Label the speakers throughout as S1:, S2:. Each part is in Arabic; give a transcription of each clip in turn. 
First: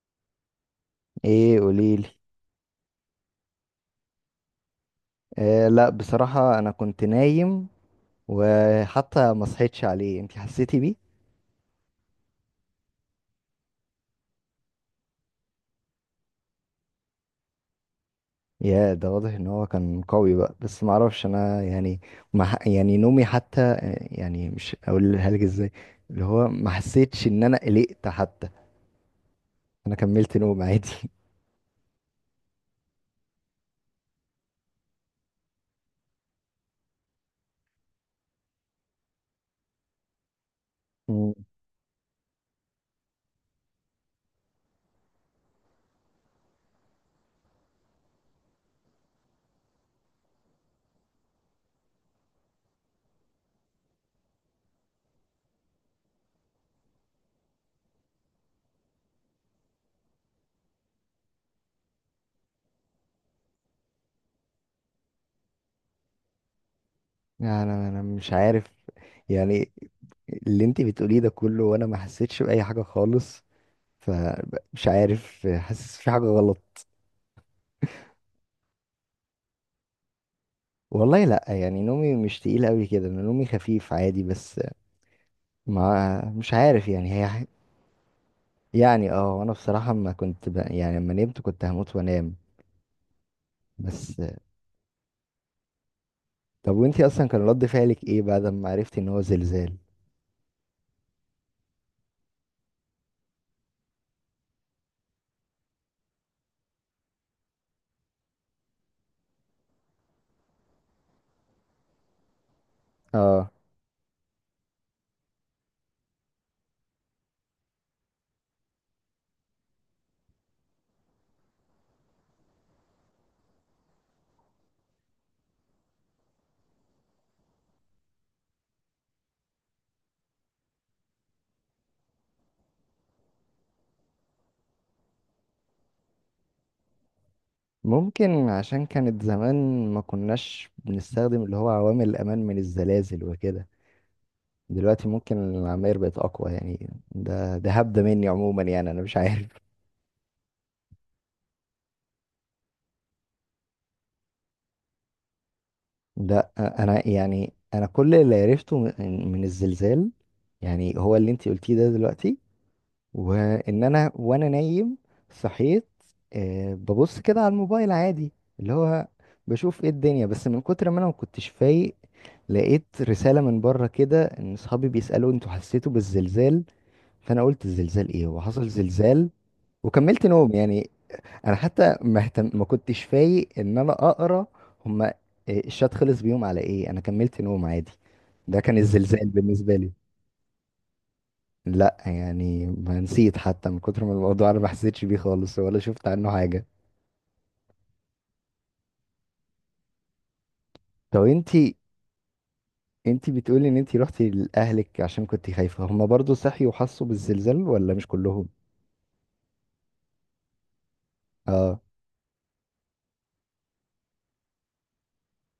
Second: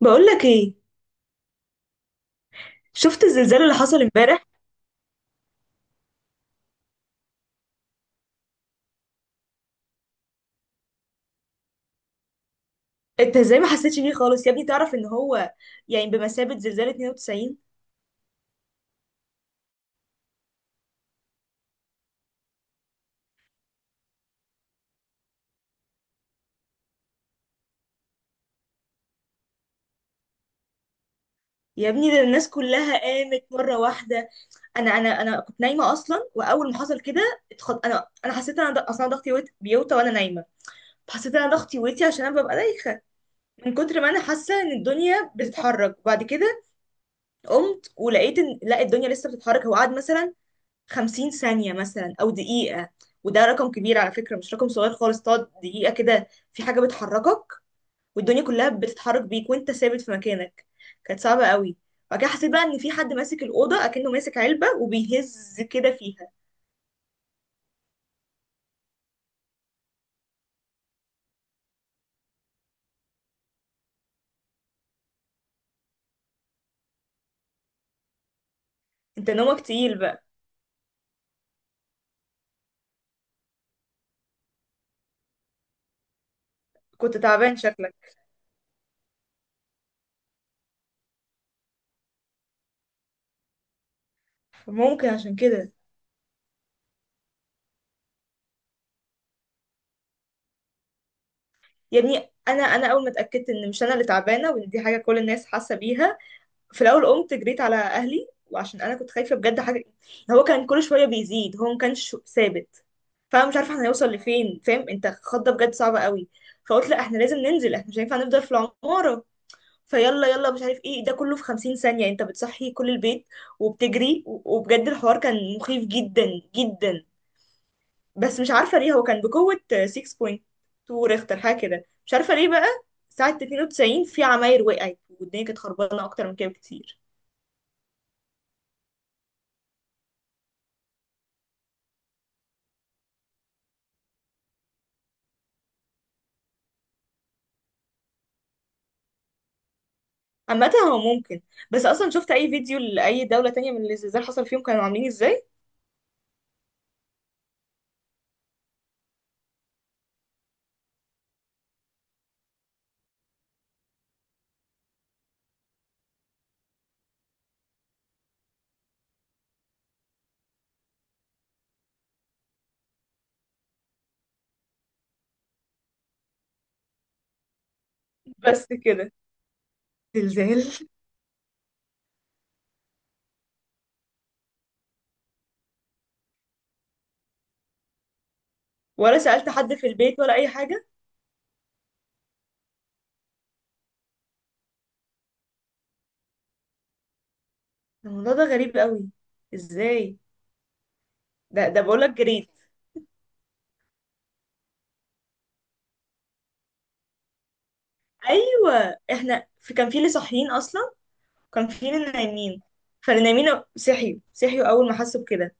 S1: بقول لك ايه.
S2: ايه قوليلي.
S1: شفت الزلزال اللي حصل امبارح؟
S2: آه، لا بصراحة انا كنت نايم، وحتى ما صحيتش عليه. انتي حسيتي بيه؟
S1: انت ازاي ما حسيتش بيه خالص يا ابني؟ تعرف ان هو يعني بمثابة زلزال 92.
S2: يا ده واضح ان هو كان قوي بقى، بس ما اعرفش انا ما يعني نومي حتى آه، مش اقولها لك ازاي، اللي هو ما حسيتش ان انا قلقت حتى. انا كملت نوم عادي.
S1: يا ابني ده الناس كلها قامت مرة واحدة. انا كنت نايمة اصلا، واول ما حصل كده انا حسيت ان انا اصلا ضغطي بيوطى وانا نايمة.
S2: مم.
S1: حسيت ان انا ضغطي ويتي عشان انا ببقى دايخة من كتر ما انا حاسة ان الدنيا بتتحرك. وبعد كده قمت ولقيت ان لا، الدنيا لسه بتتحرك. هو قعد مثلا 50 ثانية مثلا أو دقيقة، وده رقم كبير على فكرة، مش رقم صغير خالص. تقعد دقيقة كده في حاجة بتحركك والدنيا كلها بتتحرك بيك وانت ثابت في مكانك، كانت صعبة قوي. بعد كده حسيت بقى ان في حد ماسك الأوضة أكنه ماسك علبة وبيهز كده فيها.
S2: انا مش عارف، يعني اللي انتي بتقوليه ده كله وانا ما حسيتش بأي حاجة خالص، فمش عارف، حاسس في حاجة غلط.
S1: انت نومك تقيل بقى.
S2: والله لا، نومي مش تقيل قوي كده، انا نومي خفيف عادي، بس ما مش عارف
S1: كنت
S2: هي
S1: تعبان شكلك،
S2: اه، وانا بصراحة ما كنت لما نمت كنت هموت وانام بس.
S1: ممكن عشان كده.
S2: طب وانتي اصلا كان رد فعلك ايه بعد ما عرفتي ان هو زلزال؟
S1: يا ابني انا انا اول ما اتاكدت ان مش انا اللي تعبانه وان دي حاجه كل الناس حاسه بيها، في الاول قمت جريت على اهلي، وعشان انا كنت خايفه بجد حاجه. هو كان كل شويه بيزيد، هو ما كانش ثابت. فانا
S2: اه.
S1: مش عارفه احنا هنوصل لفين، فاهم؟ انت خضه بجد صعبه قوي. فقلت لا، احنا لازم ننزل، احنا مش هينفع نفضل في العماره. فيلا يلا مش عارف ايه ده كله في خمسين ثانيه، انت بتصحي كل البيت وبتجري وبجد الحوار كان مخيف جدا جدا. بس مش عارفه ليه هو كان بقوه 6.2 ريختر حاجه كده، مش عارفه ليه بقى. ساعه 92 في عماير وقعت والدنيا كانت خربانه اكتر من كده بكتير.
S2: ممكن عشان كانت زمان ما كناش بنستخدم اللي هو عوامل الامان من الزلازل وكده، دلوقتي ممكن العماير بقت اقوى. ده هبدة مني عموما، انا مش عارف.
S1: عامة هو ممكن، بس اصلا شفت اي فيديو لاي دولة تانية من اللي الزلزال حصل فيهم كانوا عاملين ازاي؟
S2: ده انا انا كل اللي عرفته من الزلزال، هو اللي انتي قلتيه ده دلوقتي، وان انا نايم صحيت آه، ببص كده على الموبايل عادي، اللي هو بشوف ايه الدنيا، بس من كتر ما انا ما كنتش فايق لقيت رسالة من بره كده ان اصحابي بيسألوا انتوا حسيتوا بالزلزال، فانا قلت الزلزال ايه؟ هو
S1: بس
S2: حصل
S1: كده؟
S2: زلزال؟ وكملت نوم
S1: زلزال؟
S2: انا حتى ما كنتش فايق ان انا اقرا هما إيه، الشات خلص بيهم على ايه. انا كملت نوم عادي. ده كان
S1: ولا
S2: الزلزال
S1: سألت حد
S2: بالنسبه
S1: في
S2: لي.
S1: البيت ولا اي حاجة؟
S2: لا ما نسيت حتى، من كتر ما الموضوع انا ما حسيتش بيه خالص ولا شفت عنه حاجه.
S1: الموضوع ده غريب قوي، ازاي؟
S2: طب
S1: ده
S2: انتي،
S1: ده بقولك جريت.
S2: انتي بتقولي ان انتي رحتي لاهلك عشان كنتي خايفه، هما برضو صحيوا وحسوا بالزلزال ولا مش كلهم؟
S1: ايوه احنا في كان في اللي صاحيين اصلا، كان
S2: اه
S1: في اللي نايمين، فاللي نايمين صحيوا، صحيوا اول ما حسوا بكده.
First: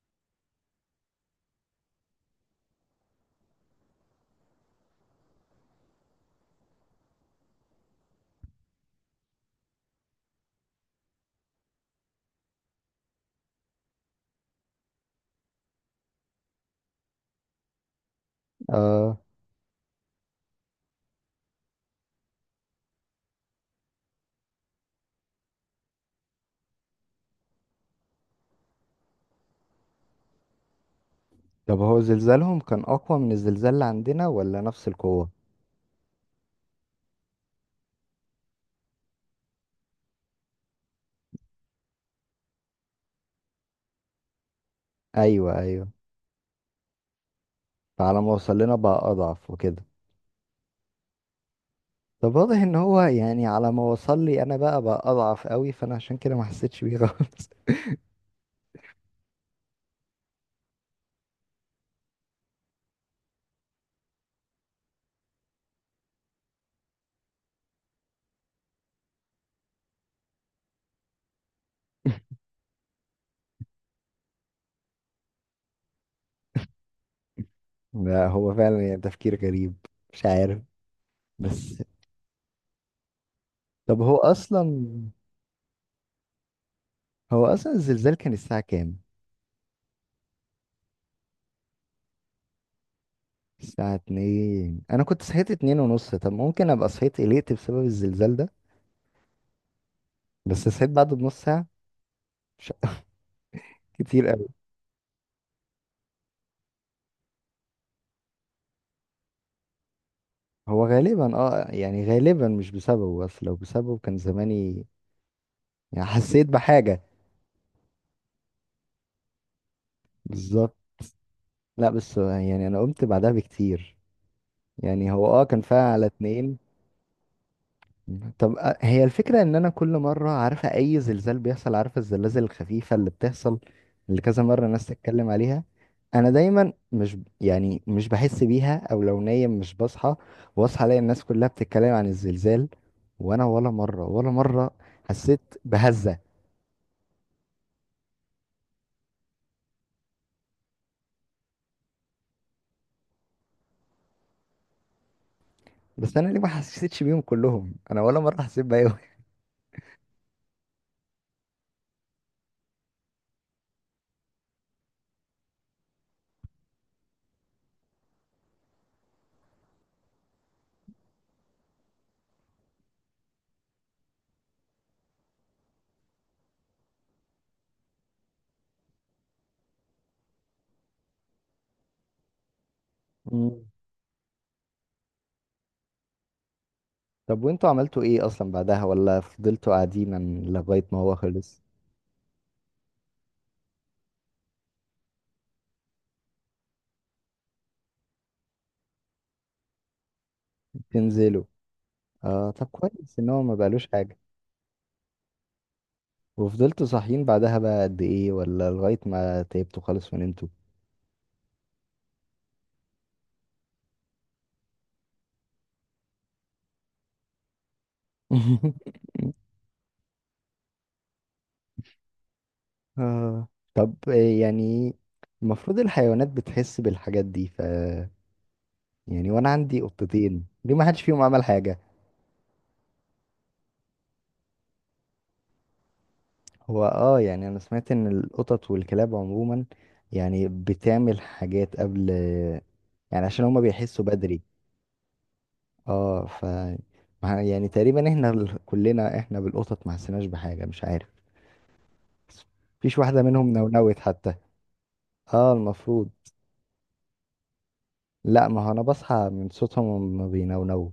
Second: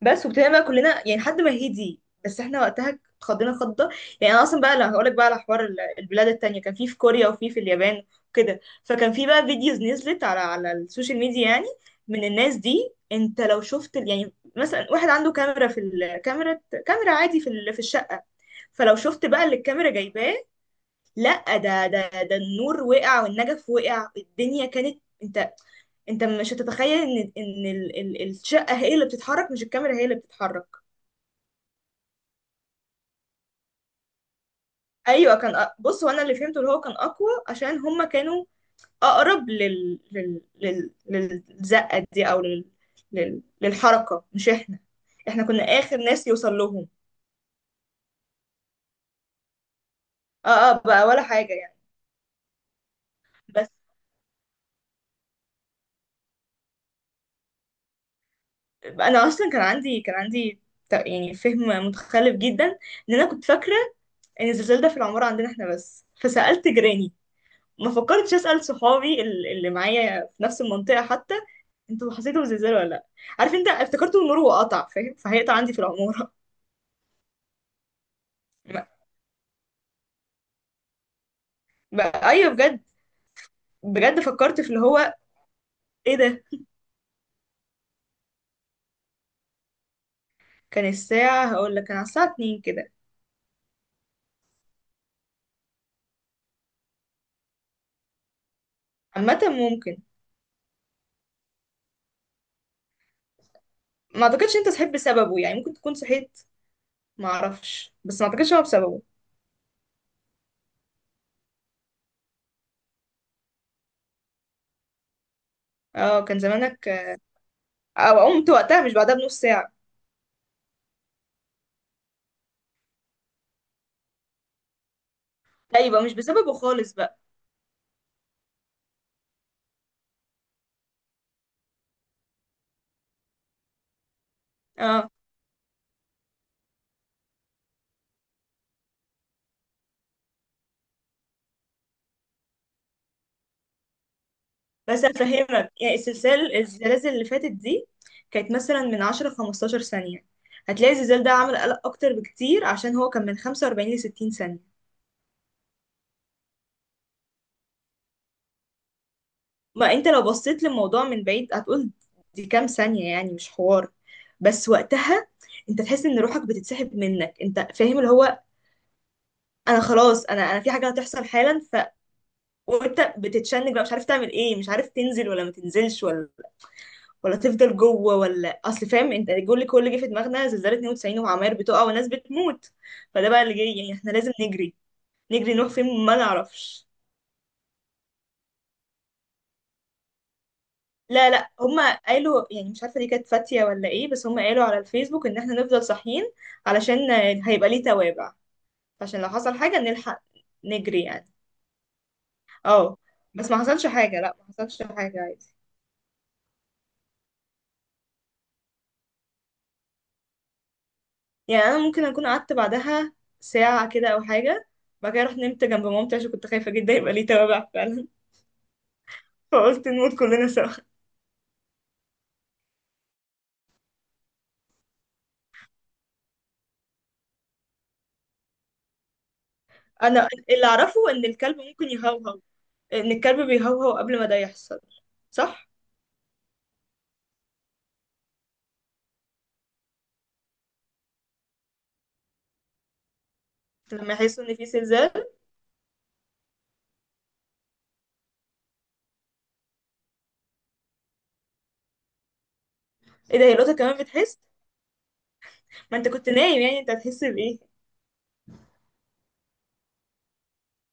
S1: بس وابتدينا بقى كلنا يعني لحد ما هدي، بس احنا وقتها اتخضينا خضه. يعني انا اصلا بقى لا هقولك بقى على حوار البلاد التانية، كان في في كوريا وفي في اليابان كده. فكان في بقى فيديوز نزلت على على السوشيال ميديا يعني من الناس دي. انت لو شفت يعني مثلا واحد عنده كاميرا، في الكاميرا، كاميرا عادي في في الشقة، فلو
S2: اه.
S1: شفت بقى اللي الكاميرا جايباه، لا ده النور وقع والنجف وقع، الدنيا كانت، انت انت مش هتتخيل ان الشقة هي اللي بتتحرك، مش الكاميرا هي اللي بتتحرك.
S2: طب هو زلزالهم كان اقوى من الزلزال اللي عندنا ولا نفس القوه؟
S1: ايوه كان بص، هو انا اللي فهمته اللي هو كان اقوى عشان هما كانوا اقرب للزقه دي، او للحركه مش احنا، احنا
S2: ايوه
S1: كنا
S2: ايوه،
S1: اخر ناس يوصل لهم.
S2: فعلى ما وصل لنا بقى اضعف وكده.
S1: اه اه بقى، ولا حاجه يعني.
S2: طب واضح ان هو
S1: بس
S2: على ما وصل لي انا بقى اضعف قوي، فانا عشان كده ما حسيتش بيه خالص.
S1: انا اصلا كان عندي، كان عندي يعني فهم متخلف جدا، ان انا كنت فاكره ان الزلزال ده في العماره عندنا احنا بس، فسالت جيراني. ما فكرتش اسال صحابي اللي معايا في نفس المنطقه حتى، انتوا حسيتوا بزلزال ولا لا؟ عارف انت افتكرته النور وقطع، فاهم؟ فهيقطع عندي في العماره.
S2: لا هو
S1: ما-
S2: فعلا تفكير غريب. مش عارف بس.
S1: بقى ايوه بجد،
S2: طب هو
S1: بجد فكرت في اللي
S2: اصلا،
S1: هو ايه ده.
S2: الزلزال كان الساعة كام؟
S1: كان الساعه هقول لك كان على الساعه 2 كده.
S2: الساعة اتنين؟ انا كنت صحيت اتنين ونص، طب ممكن ابقى صحيت قلقت بسبب الزلزال ده،
S1: عامه ممكن.
S2: بس صحيت بعده بنص ساعة، مش
S1: ما
S2: كتير قوي.
S1: اعتقدش انت صحيت بسببه، يعني ممكن تكون صحيت، ما اعرفش، بس ما اعتقدش هو بسببه.
S2: هو غالبا اه، غالبا مش بسببه، بس لو بسببه كان زماني
S1: اه كان
S2: حسيت
S1: زمانك
S2: بحاجة.
S1: او قمت وقتها مش بعدها بنص ساعه.
S2: بالظبط. لا بس انا قمت بعدها بكتير، هو اه كان
S1: لا
S2: فيها
S1: يبقى
S2: على
S1: مش بسببه
S2: اتنين.
S1: خالص بقى.
S2: طب آه، هي الفكرة ان انا كل مرة عارفة اي زلزال بيحصل، عارفة الزلازل الخفيفة اللي بتحصل اللي كذا مرة الناس
S1: اه،
S2: تتكلم عليها، انا دايما مش بحس بيها، او لو نايم مش بصحى، واصحى الاقي الناس كلها بتتكلم عن الزلزال وانا ولا مرة، ولا مرة
S1: بس
S2: حسيت
S1: هفهمك يعني
S2: بهزة.
S1: السلسال الزلازل اللي فاتت دي كانت مثلا من 10 15 ثانية، هتلاقي الزلزال ده عمل قلق أكتر بكتير عشان هو كان من 45 ل 60 ثانية.
S2: بس انا ليه ما حسيتش بيهم كلهم؟ انا ولا مرة حسيت بيهم.
S1: ما أنت لو بصيت للموضوع من بعيد هتقول دي كام ثانية، يعني مش حوار. بس وقتها أنت تحس إن روحك بتتسحب منك، أنت فاهم؟ اللي هو أنا خلاص، أنا في حاجة هتحصل حالا، ف وأنت بتتشنج بقى، مش عارف تعمل إيه، مش عارف تنزل ولا ما تنزلش، ولا ولا تفضل جوه، ولا اصل، فاهم انت الجول اللي كل اللي جه في دماغنا زلزال 92 وعماير بتقع وناس بتموت، فده بقى اللي
S2: مم.
S1: جاي يعني احنا لازم نجري، نجري نروح فين ما نعرفش.
S2: طب وانتوا عملتوا ايه اصلا بعدها؟ ولا فضلتوا قاعدين لغاية ما هو
S1: لا لا،
S2: خلص؟
S1: هما قالوا، يعني مش عارفه دي كانت فاتيه ولا ايه، بس هما قالوا على الفيسبوك ان احنا نفضل صاحيين علشان هيبقى ليه توابع، عشان لو حصل حاجه نلحق نجري يعني.
S2: تنزلوا؟ اه، طب
S1: اه،
S2: كويس ان هو
S1: بس
S2: ما
S1: ما حصلش
S2: بقالوش حاجه.
S1: حاجه، لا ما حصلش حاجه عادي.
S2: وفضلتوا صاحيين بعدها بقى قد ايه؟ ولا لغايه ما تعبتوا خالص ونمتوا؟
S1: يعني انا ممكن اكون قعدت بعدها ساعه كده او حاجه، بعد كده رحت نمت جنب مامتي عشان كنت خايفه جدا يبقى ليه توابع فعلا، فقلت نموت كلنا سوا.
S2: اه. طب إيه المفروض الحيوانات بتحس بالحاجات دي، ف وانا عندي
S1: انا
S2: قطتين
S1: اللي
S2: ليه ما حدش
S1: اعرفه
S2: فيهم
S1: ان
S2: عمل
S1: الكلب
S2: حاجه؟
S1: ممكن يهوهو، ان الكلب بيهوهو قبل ما ده يحصل، صح؟
S2: هو اه، انا سمعت ان القطط والكلاب عموما بتعمل حاجات قبل، عشان هما بيحسوا
S1: لما يحس
S2: بدري.
S1: ان في زلزال.
S2: اه ف تقريبا احنا كلنا احنا بالقطط ما حسيناش بحاجه. مش عارف، مفيش واحدة
S1: ايه ده،
S2: منهم
S1: هي القطه كمان
S2: نونوت حتى.
S1: بتحس؟
S2: اه
S1: ما
S2: المفروض.
S1: انت كنت نايم يعني انت هتحس بايه؟
S2: لا ما هو انا بصحى من صوتهم ما بينونوا.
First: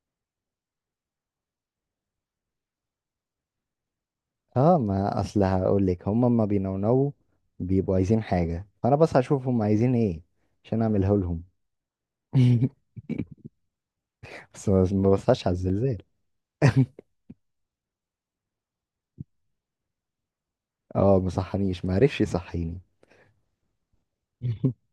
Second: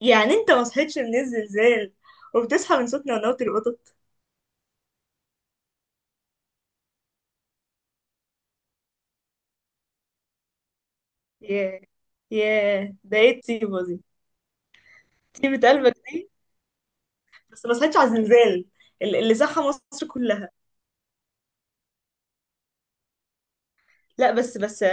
S1: يعني انت ما صحيتش من الزلزال وبتصحى من صوت نونوت القطط؟
S2: اه، ما اصل هقول لك، هما ما بينونوا بيبقوا عايزين حاجة، فانا بصحى اشوف هما عايزين ايه عشان اعملها لهم.
S1: ياه، ياه ده ايه الطيبه دي.
S2: بس ما بصحاش على
S1: طيبه قلبك
S2: الزلزال.
S1: دي، بس ما صحيتش على الزلزال، اللي صحى مصر كلها.
S2: اه ما صحانيش، ما عرفش يصحيني.
S1: لا بس بس،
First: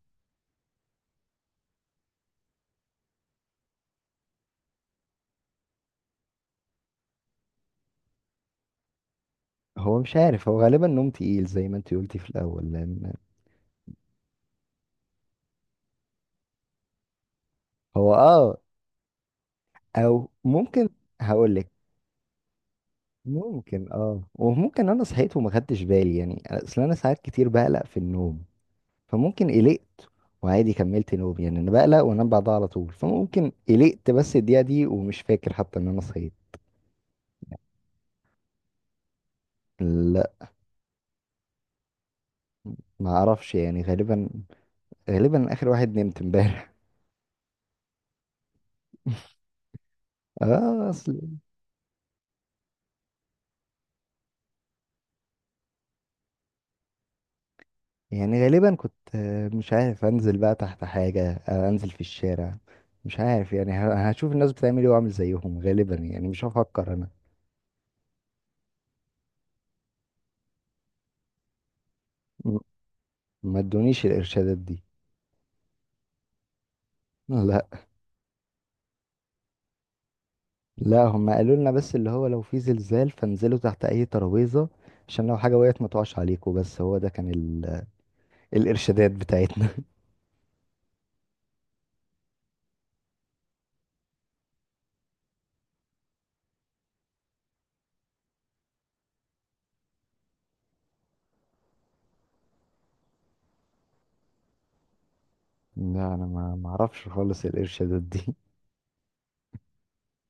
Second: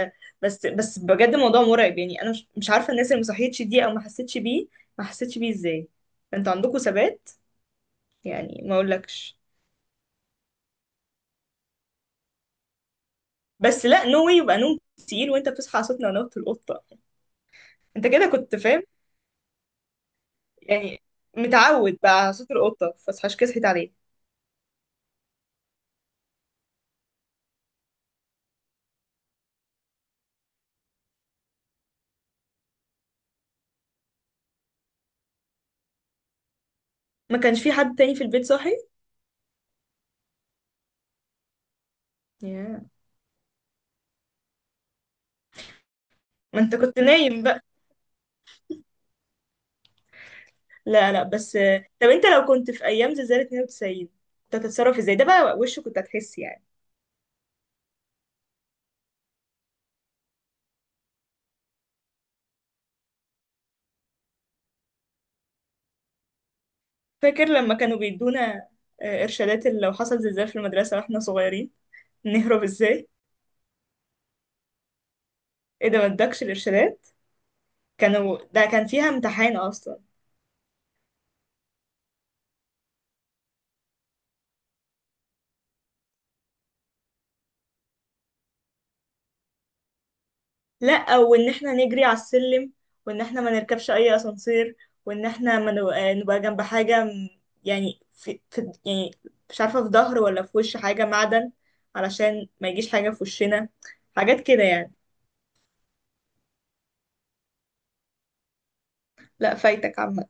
S1: بس بجد الموضوع مرعب. يعني انا مش عارفه الناس اللي ما صحيتش دي او ما حسيتش بيه، ما حسيتش بيه ازاي؟ انتوا عندكم ثبات، يعني ما اقولكش.
S2: هو مش عارف، هو غالبا نوم تقيل زي ما انت قلتي في الاول لان.
S1: بس لا، نو واي يبقى نوم تقيل وانت بتصحى على صوت نونوت القطه. انت
S2: هو
S1: كده كنت
S2: اه،
S1: فاهم
S2: او ممكن،
S1: يعني
S2: هقول لك،
S1: متعود بقى على صوت القطه، فصحاش كده، صحيت
S2: ممكن
S1: عليه.
S2: اه، وممكن انا صحيت وما خدتش بالي، اصل انا ساعات كتير بقلق في النوم، فممكن قلقت وعادي كملت نوم. انا بقلق وانام بعدها على طول، فممكن قلقت بس الدقيقة دي ومش فاكر حتى ان انا صحيت.
S1: ما كانش في حد تاني في البيت صاحي؟
S2: لا.
S1: Yeah.
S2: ما اعرفش، غالبا، غالبا اخر واحد نمت
S1: ما
S2: امبارح.
S1: انت كنت نايم بقى.
S2: اه
S1: لا
S2: اصل.
S1: لا، بس طب انت لو كنت في ايام زلزال 92، كنت هتتصرف ازاي ده بقى؟ وشه كنت هتحس يعني.
S2: غالبا كنت آه، مش عارف انزل بقى تحت حاجة آه، انزل في الشارع. مش عارف، هشوف الناس بتعمل ايه واعمل زيهم غالبا، مش هفكر انا.
S1: فاكر لما كانوا بيدونا إرشادات اللي لو حصل زلزال في المدرسة واحنا صغيرين،
S2: م-
S1: نهرب ازاي؟
S2: ما ادونيش الارشادات دي.
S1: ايه ده ما ادكش الإرشادات؟
S2: لا،
S1: كانوا، ده كان فيها امتحان أصلا.
S2: لا هم قالوا لنا بس اللي هو لو في زلزال فانزلوا تحت اي ترابيزة عشان لو حاجة وقعت ما تقعش عليكم، بس هو ده كان الارشادات بتاعتنا.
S1: لأ، وإن احنا نجري على السلم، وإن احنا ما نركبش أي أسانسير، وإن احنا ما نو- آه، نبقى جنب حاجة يعني في, في يعني مش عارفة في ظهر ولا في وش حاجة معدن، علشان ما يجيش حاجة في وشنا، حاجات كده يعني.
S2: لا انا ما اعرفش خالص الارشادات دي.
S1: لأ فايتك عامة،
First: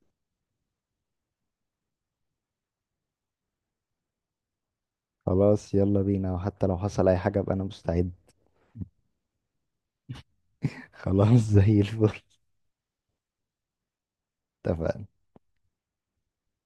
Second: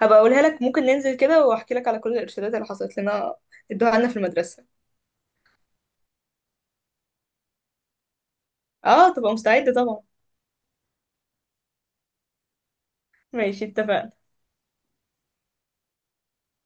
S1: هبقى أقولها لك. ممكن ننزل كده وأحكي لك على كل الإرشادات اللي حصلت لنا، ادوها لنا في المدرسة.
S2: خلاص يلا بينا، وحتى لو حصل اي حاجة ابقى انا مستعد.
S1: اه تبقى مستعدة طبعا.
S2: خلاص زي الفل.
S1: ماشي، اتفقنا.
S2: اتفقنا.